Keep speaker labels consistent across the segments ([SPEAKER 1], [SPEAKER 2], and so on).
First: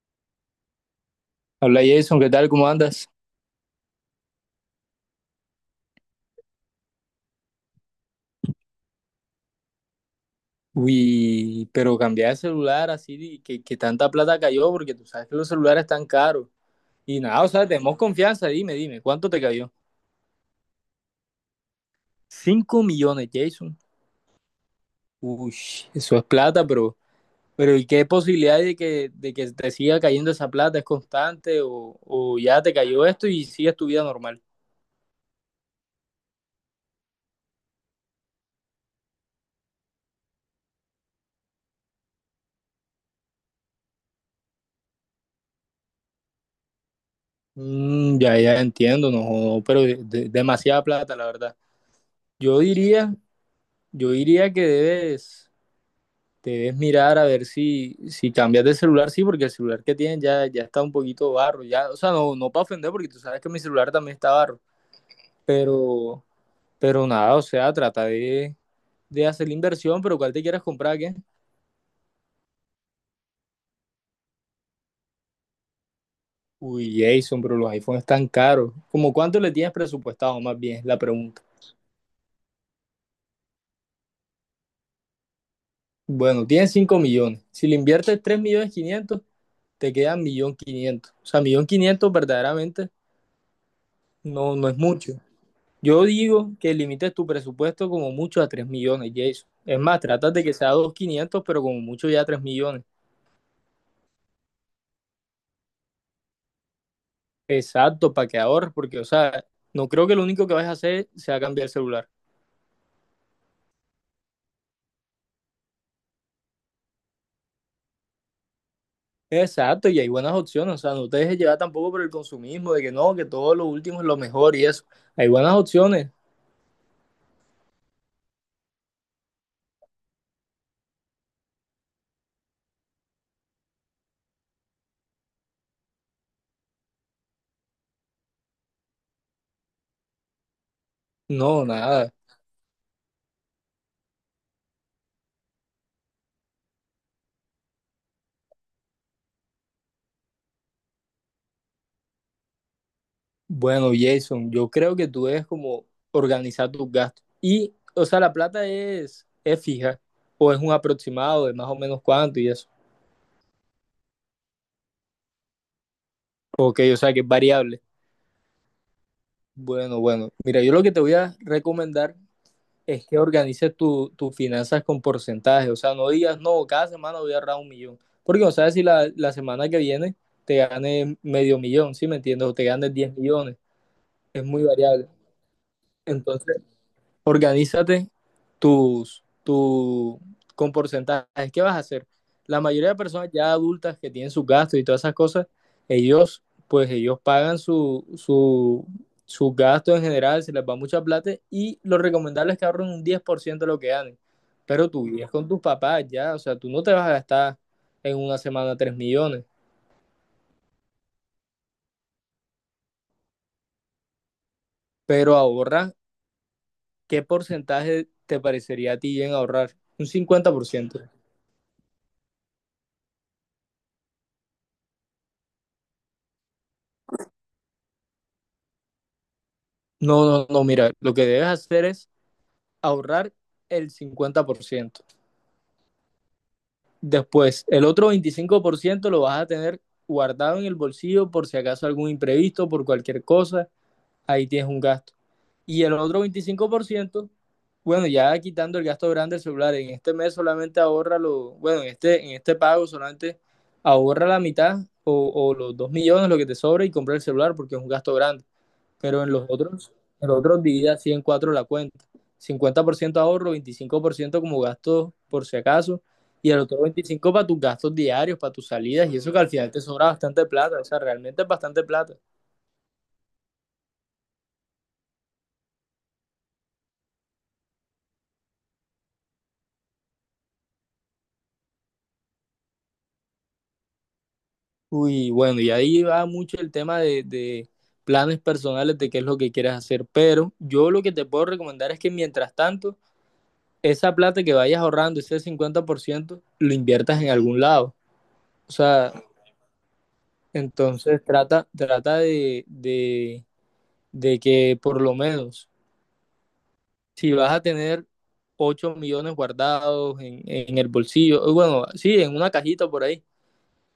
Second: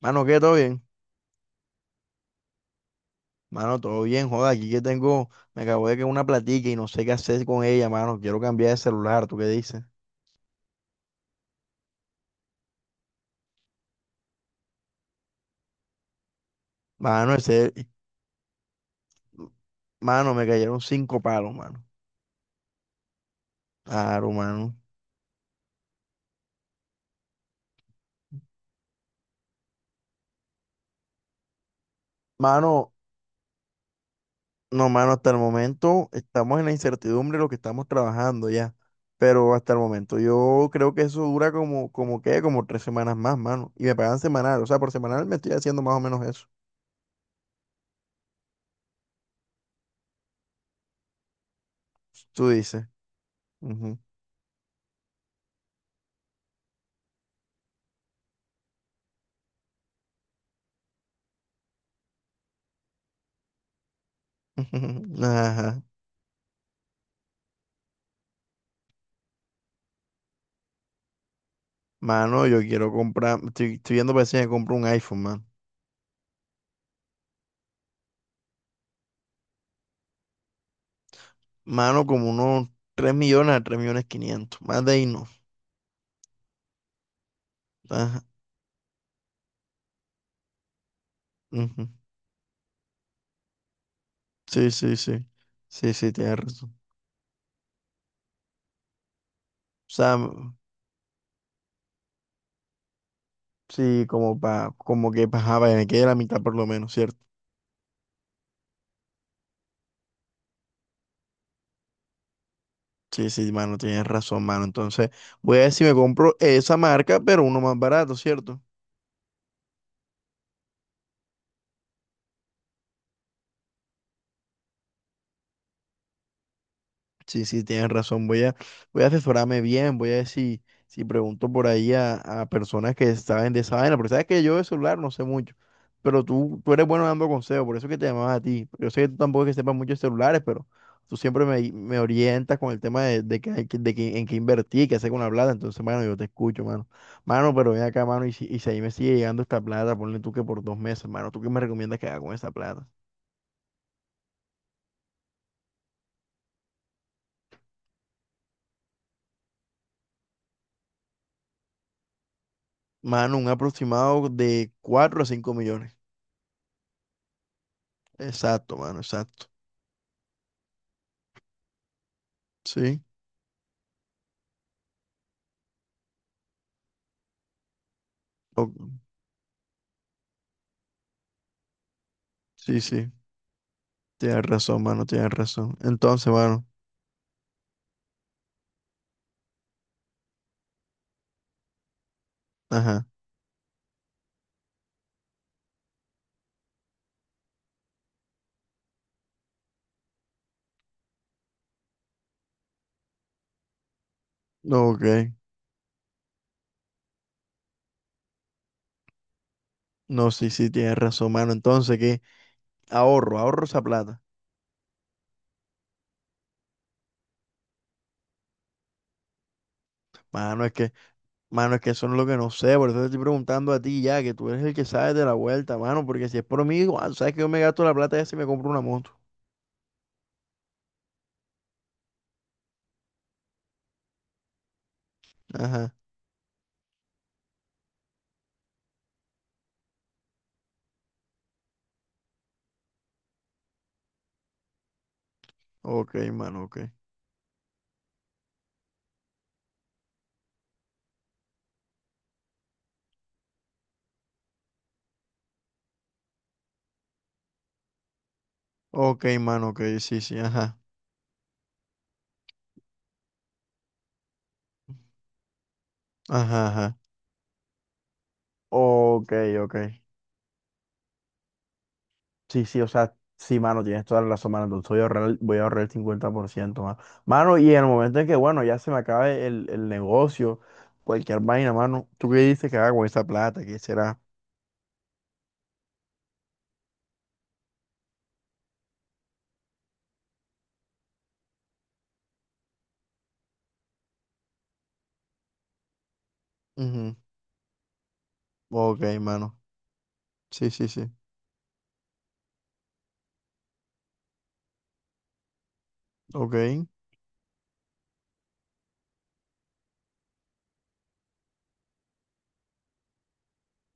[SPEAKER 1] Mano, ¿qué? ¿Todo bien?
[SPEAKER 2] Habla Jason, ¿qué tal? ¿Cómo andas?
[SPEAKER 1] Mano, todo bien, joda. Aquí que tengo, me acabo de caer una platica y no sé qué hacer con ella, mano. Quiero cambiar de celular, ¿tú qué dices?
[SPEAKER 2] Uy, pero cambiar de celular así, que tanta plata cayó, porque tú sabes que los celulares están caros. Y
[SPEAKER 1] Mano,
[SPEAKER 2] nada, o sea,
[SPEAKER 1] ese,
[SPEAKER 2] tenemos confianza, dime, dime, ¿cuánto te cayó?
[SPEAKER 1] mano, me cayeron cinco palos, mano.
[SPEAKER 2] 5 millones, Jason.
[SPEAKER 1] Claro, mano.
[SPEAKER 2] Uy, eso es plata, pero ¿y qué posibilidad hay de que te siga cayendo esa plata? ¿Es constante o ya te
[SPEAKER 1] Mano,
[SPEAKER 2] cayó esto y sigues tu vida normal?
[SPEAKER 1] no, mano, hasta el momento estamos en la incertidumbre de lo que estamos trabajando ya. Pero hasta el momento yo creo que eso dura como, como 3 semanas más, mano. Y me pagan semanal, o sea, por semanal me estoy haciendo más o menos eso.
[SPEAKER 2] Ya entiendo, no, jodo, pero demasiada plata, la verdad.
[SPEAKER 1] Tú
[SPEAKER 2] Yo
[SPEAKER 1] dices.
[SPEAKER 2] diría,
[SPEAKER 1] Ujú.
[SPEAKER 2] yo diría que debes. Debes mirar a ver si cambias de celular, sí, porque el celular que tienes ya está un poquito barro, ya, o sea, no, no para ofender, porque tú sabes que mi celular también está barro,
[SPEAKER 1] Ajá.
[SPEAKER 2] pero, pero nada, o sea, trata de hacer la inversión, pero ¿cuál te quieres comprar, qué?
[SPEAKER 1] Mano, yo quiero comprar, estoy viendo para ver si me compro un iPhone, mano.
[SPEAKER 2] Uy, Jason, pero los iPhones están caros. ¿Cómo cuánto le tienes presupuestado, más bien, es la pregunta?
[SPEAKER 1] Mano, como unos 3 millones a 3 millones 500. Más de ahí no.
[SPEAKER 2] Bueno, tienes 5 millones, si le inviertes
[SPEAKER 1] Ajá,
[SPEAKER 2] 3 millones quinientos te quedan millón quinientos, o sea, millón
[SPEAKER 1] ujú.
[SPEAKER 2] quinientos verdaderamente no
[SPEAKER 1] Sí,
[SPEAKER 2] es
[SPEAKER 1] sí,
[SPEAKER 2] mucho.
[SPEAKER 1] sí. Sí,
[SPEAKER 2] Yo
[SPEAKER 1] sí, tienes
[SPEAKER 2] digo que
[SPEAKER 1] razón.
[SPEAKER 2] limites tu presupuesto como mucho a 3 millones, Jason. Es
[SPEAKER 1] O
[SPEAKER 2] más,
[SPEAKER 1] sea,
[SPEAKER 2] trata de que sea 2.500, pero como mucho ya 3 millones.
[SPEAKER 1] sí, como que para, me quede la mitad por lo menos, ¿cierto?
[SPEAKER 2] Exacto, para que ahorres, porque, o sea, no creo que lo único que vas a hacer sea cambiar el celular.
[SPEAKER 1] Sí, sí, mano, tienes razón, mano. Entonces, voy a ver si me compro esa marca, pero uno más barato, ¿cierto?
[SPEAKER 2] Exacto, y hay buenas opciones, o sea, no te dejes llevar tampoco por el consumismo, de que no, que todo lo último es lo mejor y eso. Hay buenas opciones.
[SPEAKER 1] Sí, sí, tienes razón. Voy a asesorarme bien, voy a ver si, si pregunto por ahí a personas que saben de esa vaina, porque sabes que yo de celular no sé mucho, pero tú eres bueno dando consejos, por eso es que te llamaba a ti. Yo sé que tú tampoco es que sepas mucho de celulares, pero tú siempre
[SPEAKER 2] No,
[SPEAKER 1] me
[SPEAKER 2] nada.
[SPEAKER 1] orientas con el tema de, que, hay que- de que- en qué invertir, qué hacer con la plata, entonces, mano, yo te escucho, mano. Mano, pero ven acá, mano, y si ahí me sigue llegando esta plata, ponle tú que por 2 meses, mano, ¿tú qué me recomiendas que haga con esa plata?
[SPEAKER 2] Bueno, Jason, yo creo que tú debes como organizar tus gastos. Y, o sea, la plata es fija, o es un aproximado de más o menos cuánto y eso.
[SPEAKER 1] Mano, un aproximado de 4 a 5 millones.
[SPEAKER 2] Ok, o sea que es variable.
[SPEAKER 1] Exacto, mano, exacto.
[SPEAKER 2] Bueno, bueno. Mira, yo lo que te voy a recomendar
[SPEAKER 1] Sí,
[SPEAKER 2] es que organices tus finanzas con porcentaje. O sea, no digas, no, cada semana voy a ahorrar 1 millón. Porque no
[SPEAKER 1] o-
[SPEAKER 2] sabes si la semana que viene te ganes medio millón, ¿sí me entiendes? O te
[SPEAKER 1] sí,
[SPEAKER 2] ganes
[SPEAKER 1] sí,
[SPEAKER 2] 10 millones.
[SPEAKER 1] tienes
[SPEAKER 2] Es muy
[SPEAKER 1] razón, mano,
[SPEAKER 2] variable.
[SPEAKER 1] tienes razón. Entonces,
[SPEAKER 2] Entonces,
[SPEAKER 1] mano,
[SPEAKER 2] organízate tus, tu, con porcentajes. ¿Qué vas a hacer? La mayoría de
[SPEAKER 1] ajá,
[SPEAKER 2] personas ya adultas que tienen sus gastos y todas esas cosas, ellos, pues ellos pagan sus gastos en general, se les va mucha plata y lo recomendable es que ahorren un 10% de lo que ganen. Pero
[SPEAKER 1] no,
[SPEAKER 2] tú
[SPEAKER 1] ok.
[SPEAKER 2] vives con tus papás ya, o sea, tú no te vas a gastar en una semana 3 millones,
[SPEAKER 1] No, sí, sí, tienes razón, mano. Entonces, ¿qué? Ahorro esa plata.
[SPEAKER 2] pero ahorra, ¿qué porcentaje te parecería a ti bien ahorrar? Un cincuenta
[SPEAKER 1] Mano,
[SPEAKER 2] por
[SPEAKER 1] es que,
[SPEAKER 2] ciento.
[SPEAKER 1] mano, es que eso no es lo que no sé, por eso te estoy preguntando a ti ya, que tú eres el que sabes de la vuelta, mano, porque si es por mí, igual, sabes que yo me gasto la plata esa y me compro una moto.
[SPEAKER 2] No, no, no, mira, lo que debes hacer es ahorrar el 50%.
[SPEAKER 1] Ajá,
[SPEAKER 2] Después, el otro 25% lo vas a tener guardado en el bolsillo por si acaso algún imprevisto, por cualquier cosa, ahí tienes un gasto. Y el
[SPEAKER 1] ok,
[SPEAKER 2] otro
[SPEAKER 1] mano,
[SPEAKER 2] veinticinco
[SPEAKER 1] ok.
[SPEAKER 2] por ciento bueno, ya quitando el gasto grande del celular, en este mes solamente ahorra lo, bueno, en este, pago solamente ahorra la mitad o los 2 millones, lo que te sobra y compra el celular porque es un gasto grande, pero
[SPEAKER 1] Ok,
[SPEAKER 2] en los
[SPEAKER 1] mano, ok,
[SPEAKER 2] otros,
[SPEAKER 1] sí,
[SPEAKER 2] en
[SPEAKER 1] sí,
[SPEAKER 2] los otros
[SPEAKER 1] ajá,
[SPEAKER 2] divide así en cuatro la cuenta. 50% ahorro, 25% como gasto por si acaso, y el
[SPEAKER 1] ajá,
[SPEAKER 2] otro
[SPEAKER 1] ajá.
[SPEAKER 2] 25% para tus gastos diarios, para tus salidas, y
[SPEAKER 1] Ok,
[SPEAKER 2] eso que al final
[SPEAKER 1] ok.
[SPEAKER 2] te sobra bastante plata, o sea, realmente es bastante plata.
[SPEAKER 1] Sí, sí, o sea, sí, mano, tienes toda la razón, mano. Entonces voy a ahorrar el 50% mano. Mano, y en el momento en que, bueno, ya se me acabe el negocio, cualquier vaina, mano, ¿tú qué dices que haga con esa plata? ¿Qué será?
[SPEAKER 2] Uy, bueno, y ahí va mucho el tema de planes personales de qué es lo que quieres hacer, pero yo lo que te puedo recomendar es que mientras tanto, esa plata que vayas ahorrando, ese 50% lo
[SPEAKER 1] Ujú.
[SPEAKER 2] inviertas en algún lado. O
[SPEAKER 1] Ok,
[SPEAKER 2] sea,
[SPEAKER 1] mano. Sí, sí, sí.
[SPEAKER 2] entonces trata de que por lo menos
[SPEAKER 1] Ok,
[SPEAKER 2] si vas a tener 8 millones guardados en el bolsillo, bueno, sí, en una cajita por ahí,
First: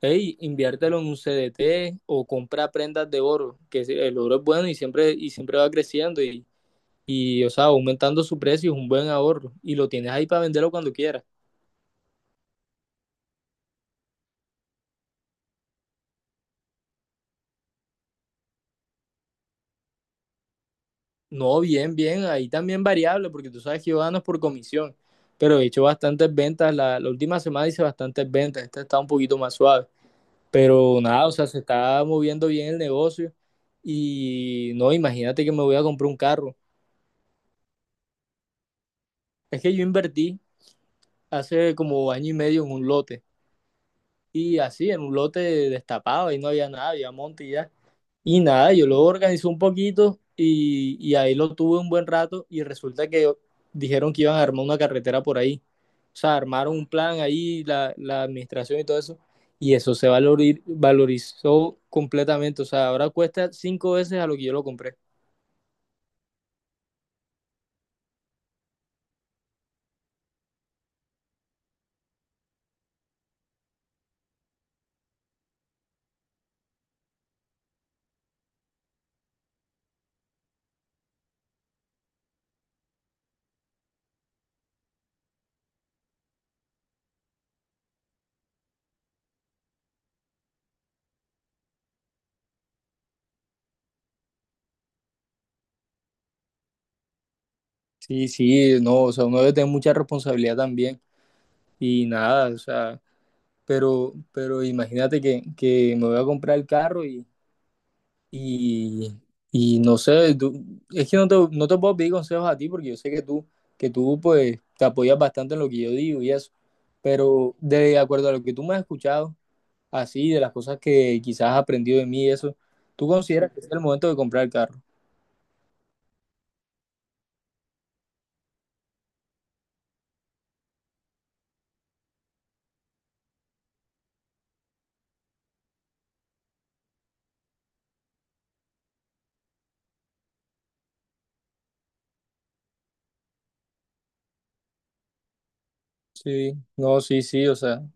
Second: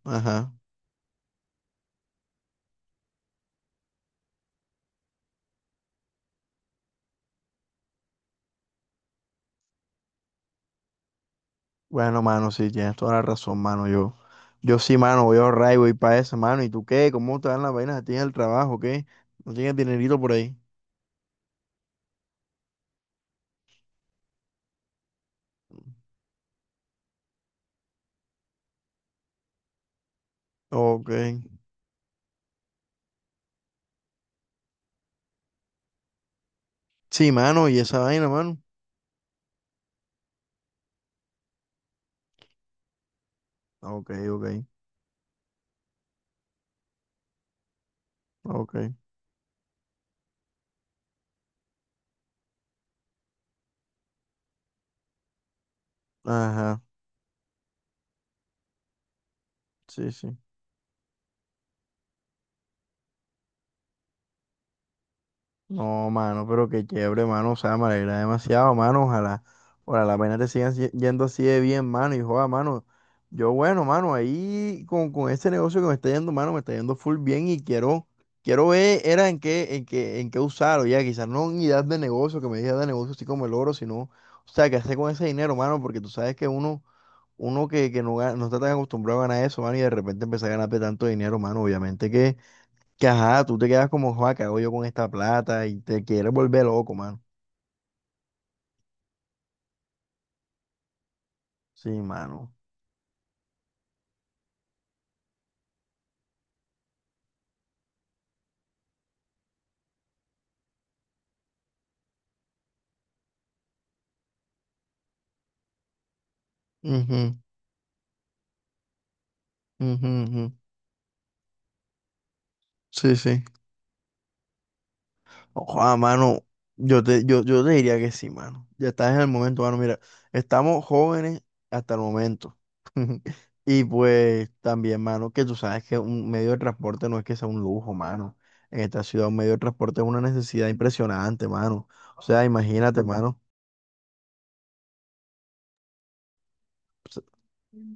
[SPEAKER 2] hey,
[SPEAKER 1] ajá.
[SPEAKER 2] inviértelo en un CDT o compra prendas de oro, que el oro es bueno y siempre va creciendo o sea, aumentando su precio es un buen ahorro y lo tienes ahí para venderlo cuando quieras.
[SPEAKER 1] Bueno, mano, sí, tienes toda la razón, mano. Yo sí, mano, voy a ahorrar y voy para eso, mano. ¿Y tú qué? ¿Cómo te dan las vainas a ti en el trabajo? ¿Qué? ¿No tienes dinerito por ahí?
[SPEAKER 2] No, bien, bien, ahí también variable, porque tú sabes que yo gano por comisión, pero he hecho bastantes ventas, la última semana hice bastantes ventas, esta está un poquito más suave. Pero
[SPEAKER 1] Ok.
[SPEAKER 2] nada, o sea, se está moviendo bien el negocio y no, imagínate que me voy a comprar un carro.
[SPEAKER 1] Sí, mano, y esa vaina, mano.
[SPEAKER 2] Es que yo invertí hace como año y medio en un lote
[SPEAKER 1] Ok,
[SPEAKER 2] y
[SPEAKER 1] ok,
[SPEAKER 2] así, en un lote destapado ahí no había nada, había monte y ya. Y nada,
[SPEAKER 1] ok.
[SPEAKER 2] yo lo organizé un poquito y ahí lo tuve un buen rato y resulta que dijeron que iban a armar una carretera por ahí. O sea, armaron
[SPEAKER 1] Ajá,
[SPEAKER 2] un plan ahí, la administración y todo eso y eso se
[SPEAKER 1] sí, sí.
[SPEAKER 2] valorizó completamente. O sea, ahora cuesta 5 veces a lo que yo lo compré.
[SPEAKER 1] No, mano, pero qué chévere, mano. O sea, me alegra demasiado, mano. Ojalá, ojalá las vainas te sigan yendo así de bien, mano. Y joda, mano. Yo, bueno, mano, ahí con este negocio que me está yendo, mano, me está yendo full bien y quiero ver, era en qué usarlo, ya. Quizás no unidad de negocio, que me digas de negocio así como el oro, sino, o sea, qué hacer con ese dinero, mano, porque tú sabes que uno, uno que no, no está tan acostumbrado a ganar eso, mano, y de repente empezar a ganar tanto dinero, mano, obviamente que. Que ajá, tú te quedas como, joa, ¿qué hago yo con esta plata? Y te quieres volver loco, mano.
[SPEAKER 2] Sí, sí, no, o sea, uno debe tener mucha responsabilidad también
[SPEAKER 1] Sí,
[SPEAKER 2] y nada,
[SPEAKER 1] mano.
[SPEAKER 2] o sea, pero imagínate que me voy a comprar el carro y, y no sé, es que no te puedo pedir consejos a ti porque yo sé que tú, pues te apoyas bastante en lo que yo digo y eso,
[SPEAKER 1] Ujú,
[SPEAKER 2] pero de acuerdo a lo que tú me has escuchado,
[SPEAKER 1] ujú,
[SPEAKER 2] así, de
[SPEAKER 1] ujú.
[SPEAKER 2] las cosas que quizás has aprendido de mí y eso, ¿tú
[SPEAKER 1] Sí, sí.
[SPEAKER 2] consideras que es el momento de comprar el carro?
[SPEAKER 1] Ojalá, mano. Yo te diría que sí, mano. Ya estás en el momento, mano. Mira, estamos jóvenes hasta el momento. Y pues también, mano, que tú sabes que un medio de transporte no es que sea un lujo, mano. En esta ciudad un medio de transporte es una necesidad impresionante, mano. O sea, imagínate, mano.
[SPEAKER 2] Sí, no, sí, sí, o sea,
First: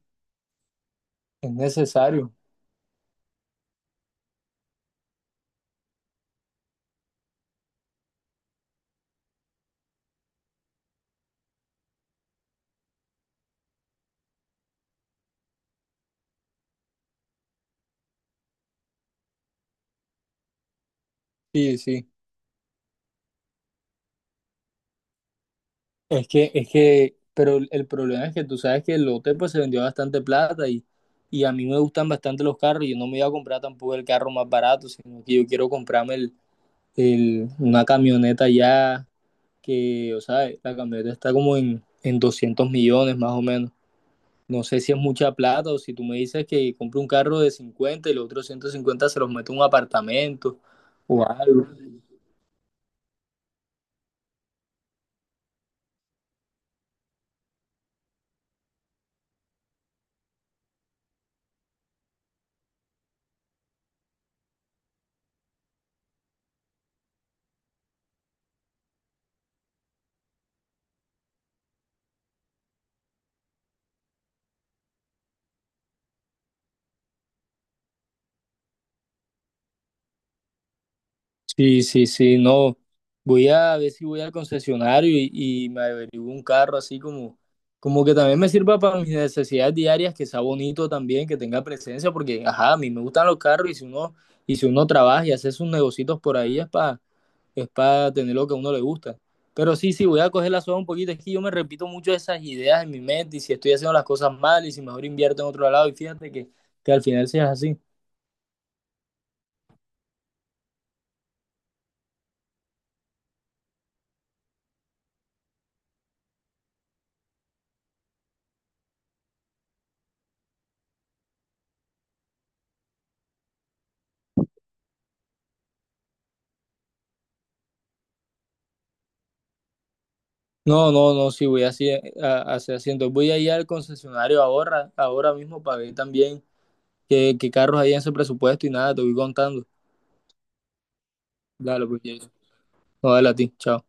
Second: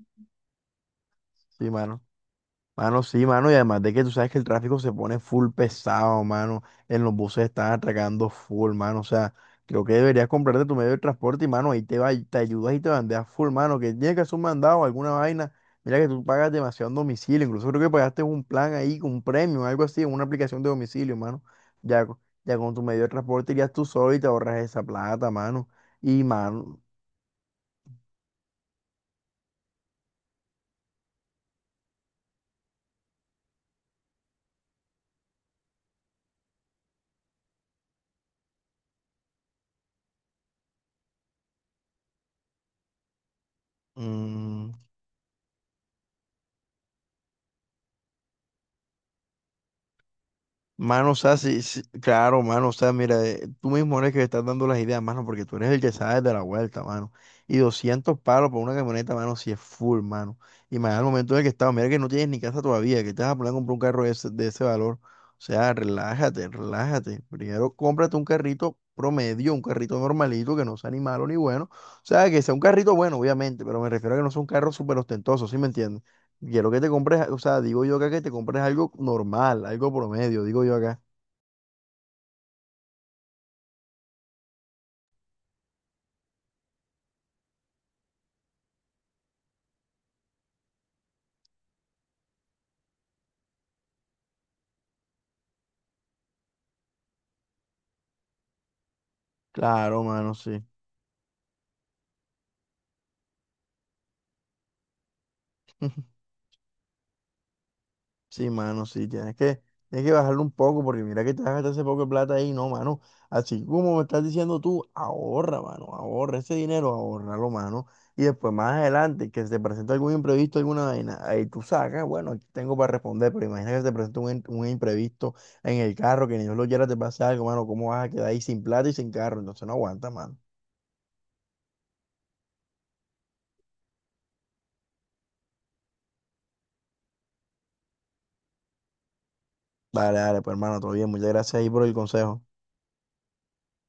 [SPEAKER 2] es
[SPEAKER 1] Sí, mano.
[SPEAKER 2] necesario,
[SPEAKER 1] Mano, sí, mano, y además de que tú sabes que el tráfico se pone full pesado, mano, en los buses están atracando full, mano, o sea, creo que deberías comprarte tu medio de transporte y, mano, ahí te va, te ayudas y te bandeas full, mano, que tienes que hacer un mandado o alguna vaina, mira que tú pagas demasiado en domicilio, incluso creo que pagaste un plan ahí, con un premio, algo así, en una aplicación de domicilio, mano,
[SPEAKER 2] sí,
[SPEAKER 1] ya,
[SPEAKER 2] sí.
[SPEAKER 1] ya con tu medio de transporte irías tú solo y te ahorras esa plata, mano, y,
[SPEAKER 2] Es que, es
[SPEAKER 1] mano,
[SPEAKER 2] que, pero el problema es que tú sabes que el lote pues se vendió bastante plata y a mí me gustan bastante los carros. Yo no me iba a comprar tampoco el carro más barato, sino que yo quiero comprarme una camioneta ya que, o sea, la camioneta está como en, 200 millones más o menos. No
[SPEAKER 1] mm,
[SPEAKER 2] sé si es mucha plata o si tú me dices que compre un carro de 50 y los otros 150 se los meto en un apartamento
[SPEAKER 1] Mano, o
[SPEAKER 2] o
[SPEAKER 1] sea, sí,
[SPEAKER 2] algo.
[SPEAKER 1] sí, claro, mano, o sea, mira, tú mismo eres que le estás dando las ideas, mano, porque tú eres el que sabe de la vuelta, mano. Y 200 palos por una camioneta, mano, si es full, mano. Y más al momento en el que estaba, mira que no tienes ni casa todavía, que te vas a poner a comprar un carro de ese valor. O sea, relájate, relájate. Primero cómprate un carrito promedio, un carrito normalito, que no sea ni malo ni bueno. O sea, que sea un carrito bueno, obviamente, pero me refiero a que no sea un carro súper ostentoso, ¿sí me entiendes? Quiero que te compres, o sea, digo yo acá que te compres algo normal, algo promedio, digo yo acá.
[SPEAKER 2] Sí, sí, sí, no. Voy a ver si voy al concesionario y me averiguo un carro así como que también me sirva para mis necesidades diarias, que sea bonito también, que tenga presencia, porque ajá, a mí me gustan los carros y si uno, trabaja y hace sus negocios por ahí es para tener lo que a uno le gusta. Pero sí,
[SPEAKER 1] Claro,
[SPEAKER 2] sí, voy a
[SPEAKER 1] mano,
[SPEAKER 2] coger
[SPEAKER 1] sí.
[SPEAKER 2] la soga un poquito, es que yo me repito mucho esas ideas en mi mente y si estoy haciendo las cosas mal y si mejor invierto en otro lado y fíjate que al final seas así.
[SPEAKER 1] Sí, mano, sí, tienes que bajarlo un poco porque mira que te vas a gastar ese poco de plata ahí, no, mano. Así como me estás diciendo tú, ahorra, mano, ahorra ese dinero, ahorralo, mano. Y después más adelante, que se te presente algún imprevisto, alguna vaina, ahí tú sacas, bueno, aquí tengo para responder, pero imagina que se te presenta un imprevisto en el carro, que ni Dios lo quiera te pase algo, mano, ¿cómo vas a quedar ahí sin plata y sin carro? Entonces no aguanta, mano.
[SPEAKER 2] No, no, no, sí voy así, así haciendo. Voy a ir al concesionario ahora, ahora mismo para ver también qué carros hay en ese presupuesto y nada, te voy contando.
[SPEAKER 1] Dale, dale, pues hermano, todo bien. Muchas gracias ahí por
[SPEAKER 2] Dale,
[SPEAKER 1] el
[SPEAKER 2] pues, Jason.
[SPEAKER 1] consejo.
[SPEAKER 2] No, Dale a ti, chao.